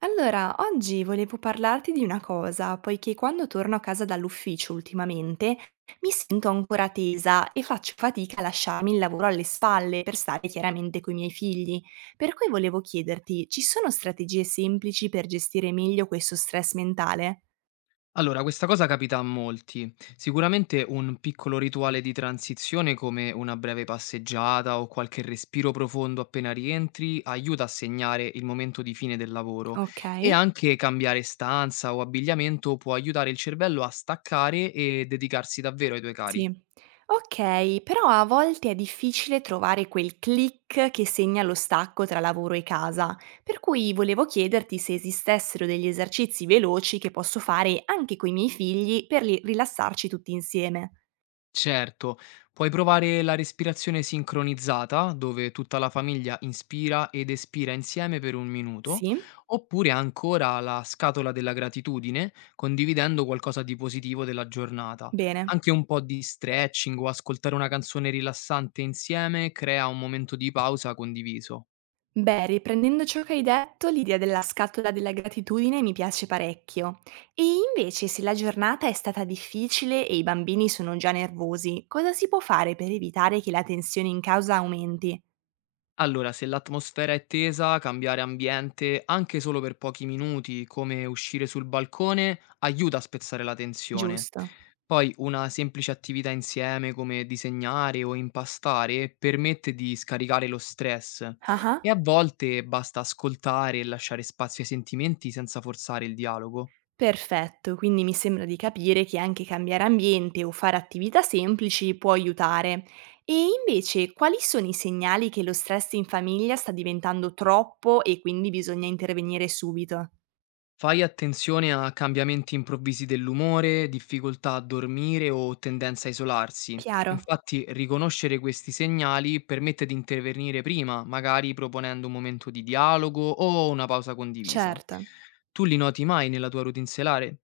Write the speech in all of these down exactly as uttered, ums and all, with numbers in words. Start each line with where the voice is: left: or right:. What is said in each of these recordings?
right: Allora, oggi volevo parlarti di una cosa, poiché quando torno a casa dall'ufficio ultimamente mi sento ancora tesa e faccio fatica a lasciarmi il lavoro alle spalle per stare chiaramente con i miei figli. Per cui volevo chiederti, ci sono strategie semplici per gestire meglio questo stress mentale?
left: Allora, questa cosa capita a molti. Sicuramente un piccolo rituale di transizione come una breve passeggiata o qualche respiro profondo appena rientri aiuta a segnare il momento di fine del lavoro
right: Ok.
left: e anche cambiare stanza o abbigliamento può aiutare il cervello a staccare e dedicarsi davvero ai tuoi
right: Sì.
left: cari.
right: Okay, però a volte è difficile trovare quel click che segna lo stacco tra lavoro e casa, per cui volevo chiederti se esistessero degli esercizi veloci che posso fare anche coi miei figli per li rilassarci tutti insieme.
left: Certo, puoi provare la respirazione sincronizzata, dove tutta la famiglia inspira ed espira insieme per un minuto,
right: Sì?
left: oppure ancora la scatola della gratitudine, condividendo qualcosa di positivo della giornata.
right: Bene.
left: Anche un po' di stretching o ascoltare una canzone rilassante insieme crea un momento di pausa condiviso.
right: Beh, riprendendo ciò che hai detto, l'idea della scatola della gratitudine mi piace parecchio. E invece se la giornata è stata difficile e i bambini sono già nervosi, cosa si può fare per evitare che la tensione in casa aumenti?
left: Allora, se l'atmosfera è tesa, cambiare ambiente, anche solo per pochi minuti, come uscire sul balcone, aiuta a spezzare la tensione.
right: Giusto.
left: Poi una semplice attività insieme, come disegnare o impastare, permette di scaricare lo stress
right: Ah-ah.
left: e a volte basta ascoltare e lasciare spazio ai sentimenti senza forzare il dialogo.
right: Perfetto, quindi mi sembra di capire che anche cambiare ambiente o fare attività semplici può aiutare. E invece, quali sono i segnali che lo stress in famiglia sta diventando troppo e quindi bisogna intervenire subito?
left: Fai attenzione a cambiamenti improvvisi dell'umore, difficoltà a dormire o tendenza a isolarsi.
right: Chiaro,
left: Infatti, riconoscere questi segnali permette di intervenire prima, magari proponendo un momento di dialogo o una pausa condivisa.
right: certo.
left: Tu li noti mai nella tua routine selare?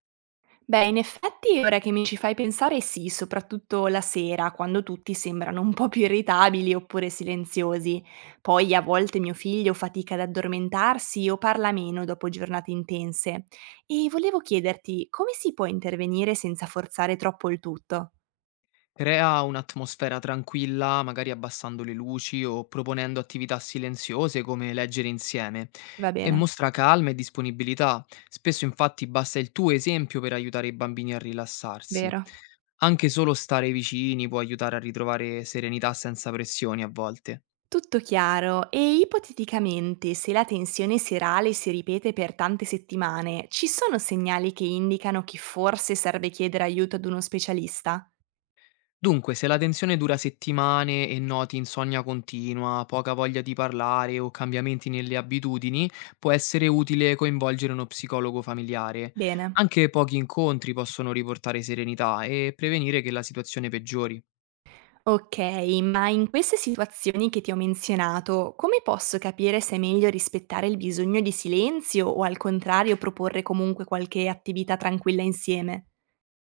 right: Beh, in effetti ora che mi ci fai pensare sì, soprattutto la sera, quando tutti sembrano un po' più irritabili oppure silenziosi. Poi a volte mio figlio fatica ad addormentarsi o parla meno dopo giornate intense. E volevo chiederti come si può intervenire senza forzare troppo il tutto?
left: Crea un'atmosfera tranquilla, magari abbassando le luci o proponendo attività silenziose come leggere insieme,
right: Va
left: e
right: bene,
left: mostra calma e disponibilità. Spesso infatti basta il tuo esempio per aiutare i bambini a rilassarsi.
right: vero.
left: Anche solo stare vicini può aiutare a ritrovare serenità senza pressioni a volte.
right: Tutto chiaro. E ipoteticamente, se la tensione serale si ripete per tante settimane, ci sono segnali che indicano che forse serve chiedere aiuto ad uno specialista?
left: Dunque, se la tensione dura settimane e noti insonnia continua, poca voglia di parlare o cambiamenti nelle abitudini, può essere utile coinvolgere uno psicologo familiare.
right: Bene.
left: Anche pochi incontri possono riportare serenità e prevenire che la situazione peggiori.
right: Okay, ma in queste situazioni che ti ho menzionato, come posso capire se è meglio rispettare il bisogno di silenzio o al contrario proporre comunque qualche attività tranquilla insieme?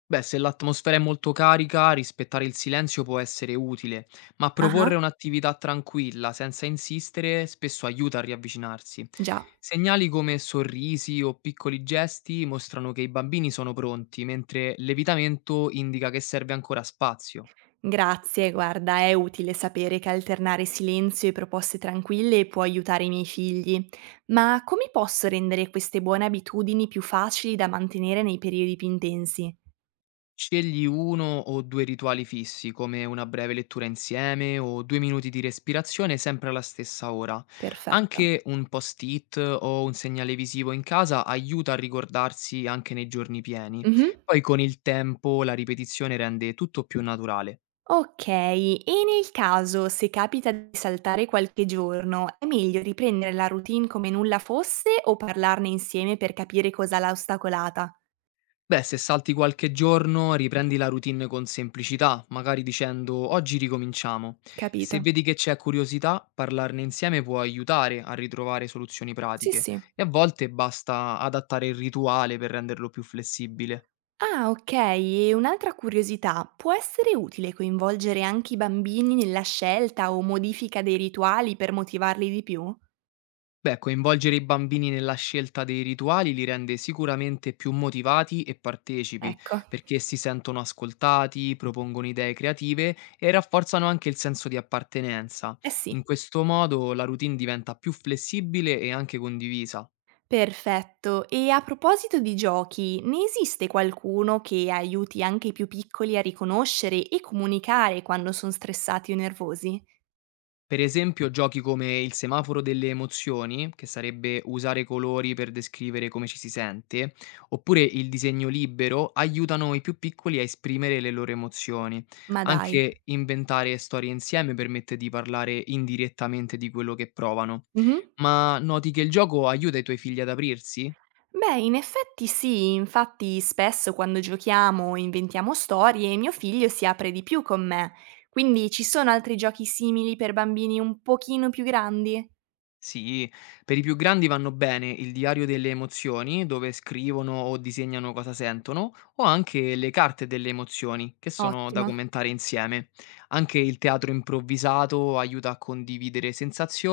left: Beh, se l'atmosfera è molto carica, rispettare il silenzio può essere utile, ma
right: Ah-ah,
left: proporre un'attività tranquilla, senza insistere, spesso aiuta a riavvicinarsi.
right: già.
left: Segnali come sorrisi o piccoli gesti mostrano che i bambini sono pronti, mentre l'evitamento indica che serve ancora spazio.
right: Grazie, guarda, è utile sapere che alternare silenzio e proposte tranquille può aiutare i miei figli. Ma come posso rendere queste buone abitudini più facili da mantenere nei periodi più intensi?
left: Scegli uno o due rituali fissi, come una breve lettura insieme o due minuti di respirazione sempre alla stessa ora.
right: Perfetto.
left: Anche un post-it o un segnale visivo in casa aiuta a ricordarsi anche nei giorni pieni.
right: Mh-mh.
left: Poi con il tempo la ripetizione rende tutto più naturale.
right: Okay, e nel caso se capita di saltare qualche giorno, è meglio riprendere la routine come nulla fosse o parlarne insieme per capire cosa l'ha ostacolata?
left: Beh, se salti qualche giorno, riprendi la routine con semplicità, magari dicendo oggi ricominciamo. Se
right: Capito.
left: vedi che c'è curiosità, parlarne insieme può aiutare a ritrovare soluzioni
right: Sì,
left: pratiche
right: sì.
left: e a volte basta adattare il rituale per renderlo più flessibile.
right: Ah, okay, e un'altra curiosità, può essere utile coinvolgere anche i bambini nella scelta o modifica dei rituali per motivarli di più?
left: Beh, coinvolgere i bambini nella scelta dei rituali li rende sicuramente più motivati e partecipi,
right: Ecco,
left: perché si sentono ascoltati, propongono idee creative e rafforzano anche il senso di appartenenza.
right: eh
left: In
right: sì.
left: questo modo la routine diventa più flessibile e anche condivisa.
right: Perfetto. E a proposito di giochi, ne esiste qualcuno che aiuti anche i più piccoli a riconoscere e comunicare quando sono stressati o nervosi?
left: Per esempio giochi come il semaforo delle emozioni, che sarebbe usare i colori per descrivere come ci si sente, oppure il disegno libero, aiutano i più piccoli a esprimere le loro emozioni.
right: Ma dai.
left: Anche inventare storie insieme permette di parlare indirettamente di quello che provano.
right: Mh-mh.
left: Ma noti che il gioco aiuta i tuoi figli ad aprirsi?
right: Beh, in effetti sì, infatti spesso quando giochiamo o inventiamo storie, mio figlio si apre di più con me. Quindi ci sono altri giochi simili per bambini un pochino più grandi?
left: Sì, per i più grandi vanno bene il diario delle emozioni, dove scrivono o disegnano cosa sentono, o anche le carte delle emozioni, che sono da
right: Ottimo.
left: commentare insieme. Anche il teatro improvvisato aiuta a condividere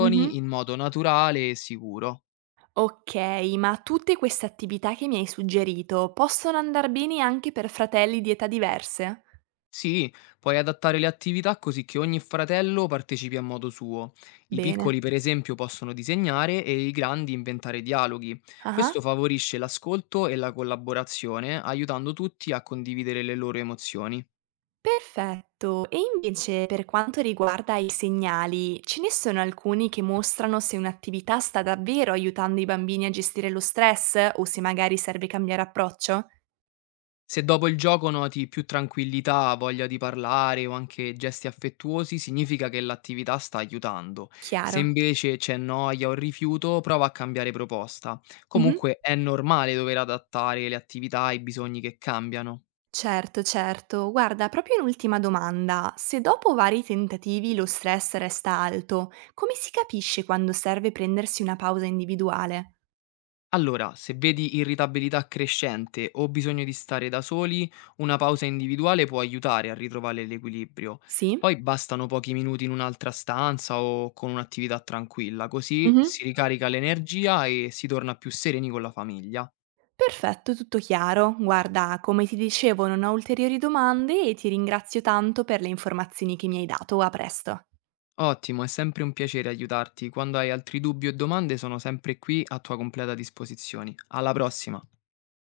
right: Mh-mh.
left: in modo naturale e sicuro.
right: Okay, ma tutte queste attività che mi hai suggerito possono andar bene anche per fratelli di età diverse?
left: Sì, puoi adattare le attività così che ogni fratello partecipi a modo suo. I
right: Bene.
left: piccoli, per esempio, possono disegnare e i grandi inventare dialoghi.
right: Ah-ah.
left: Questo favorisce l'ascolto e la collaborazione, aiutando tutti a condividere le loro emozioni.
right: Perfetto. E invece per quanto riguarda i segnali, ce ne sono alcuni che mostrano se un'attività sta davvero aiutando i bambini a gestire lo stress o se magari serve cambiare approccio?
left: Se dopo il gioco noti più tranquillità, voglia di parlare o anche gesti affettuosi, significa che l'attività sta aiutando. Se
right: Chiaro.
left: invece c'è noia o rifiuto, prova a cambiare proposta.
right: Mh-mh.
left: Comunque è normale dover adattare le attività ai bisogni che cambiano.
right: Certo, certo. Guarda, proprio un'ultima domanda. Se dopo vari tentativi lo stress resta alto, come si capisce quando serve prendersi una pausa individuale?
left: Allora, se vedi irritabilità crescente o bisogno di stare da soli, una pausa individuale può aiutare a ritrovare l'equilibrio.
right: Sì?
left: Poi bastano pochi minuti in un'altra stanza o con un'attività tranquilla, così
right: Mhm.
left: si ricarica l'energia e si torna più sereni con la famiglia.
right: Perfetto, tutto chiaro. Guarda, come ti dicevo, non ho ulteriori domande e ti ringrazio tanto per le informazioni che mi hai dato. A presto.
left: Ottimo, è sempre un piacere aiutarti. Quando hai altri dubbi o domande sono sempre qui a tua completa disposizione. Alla prossima!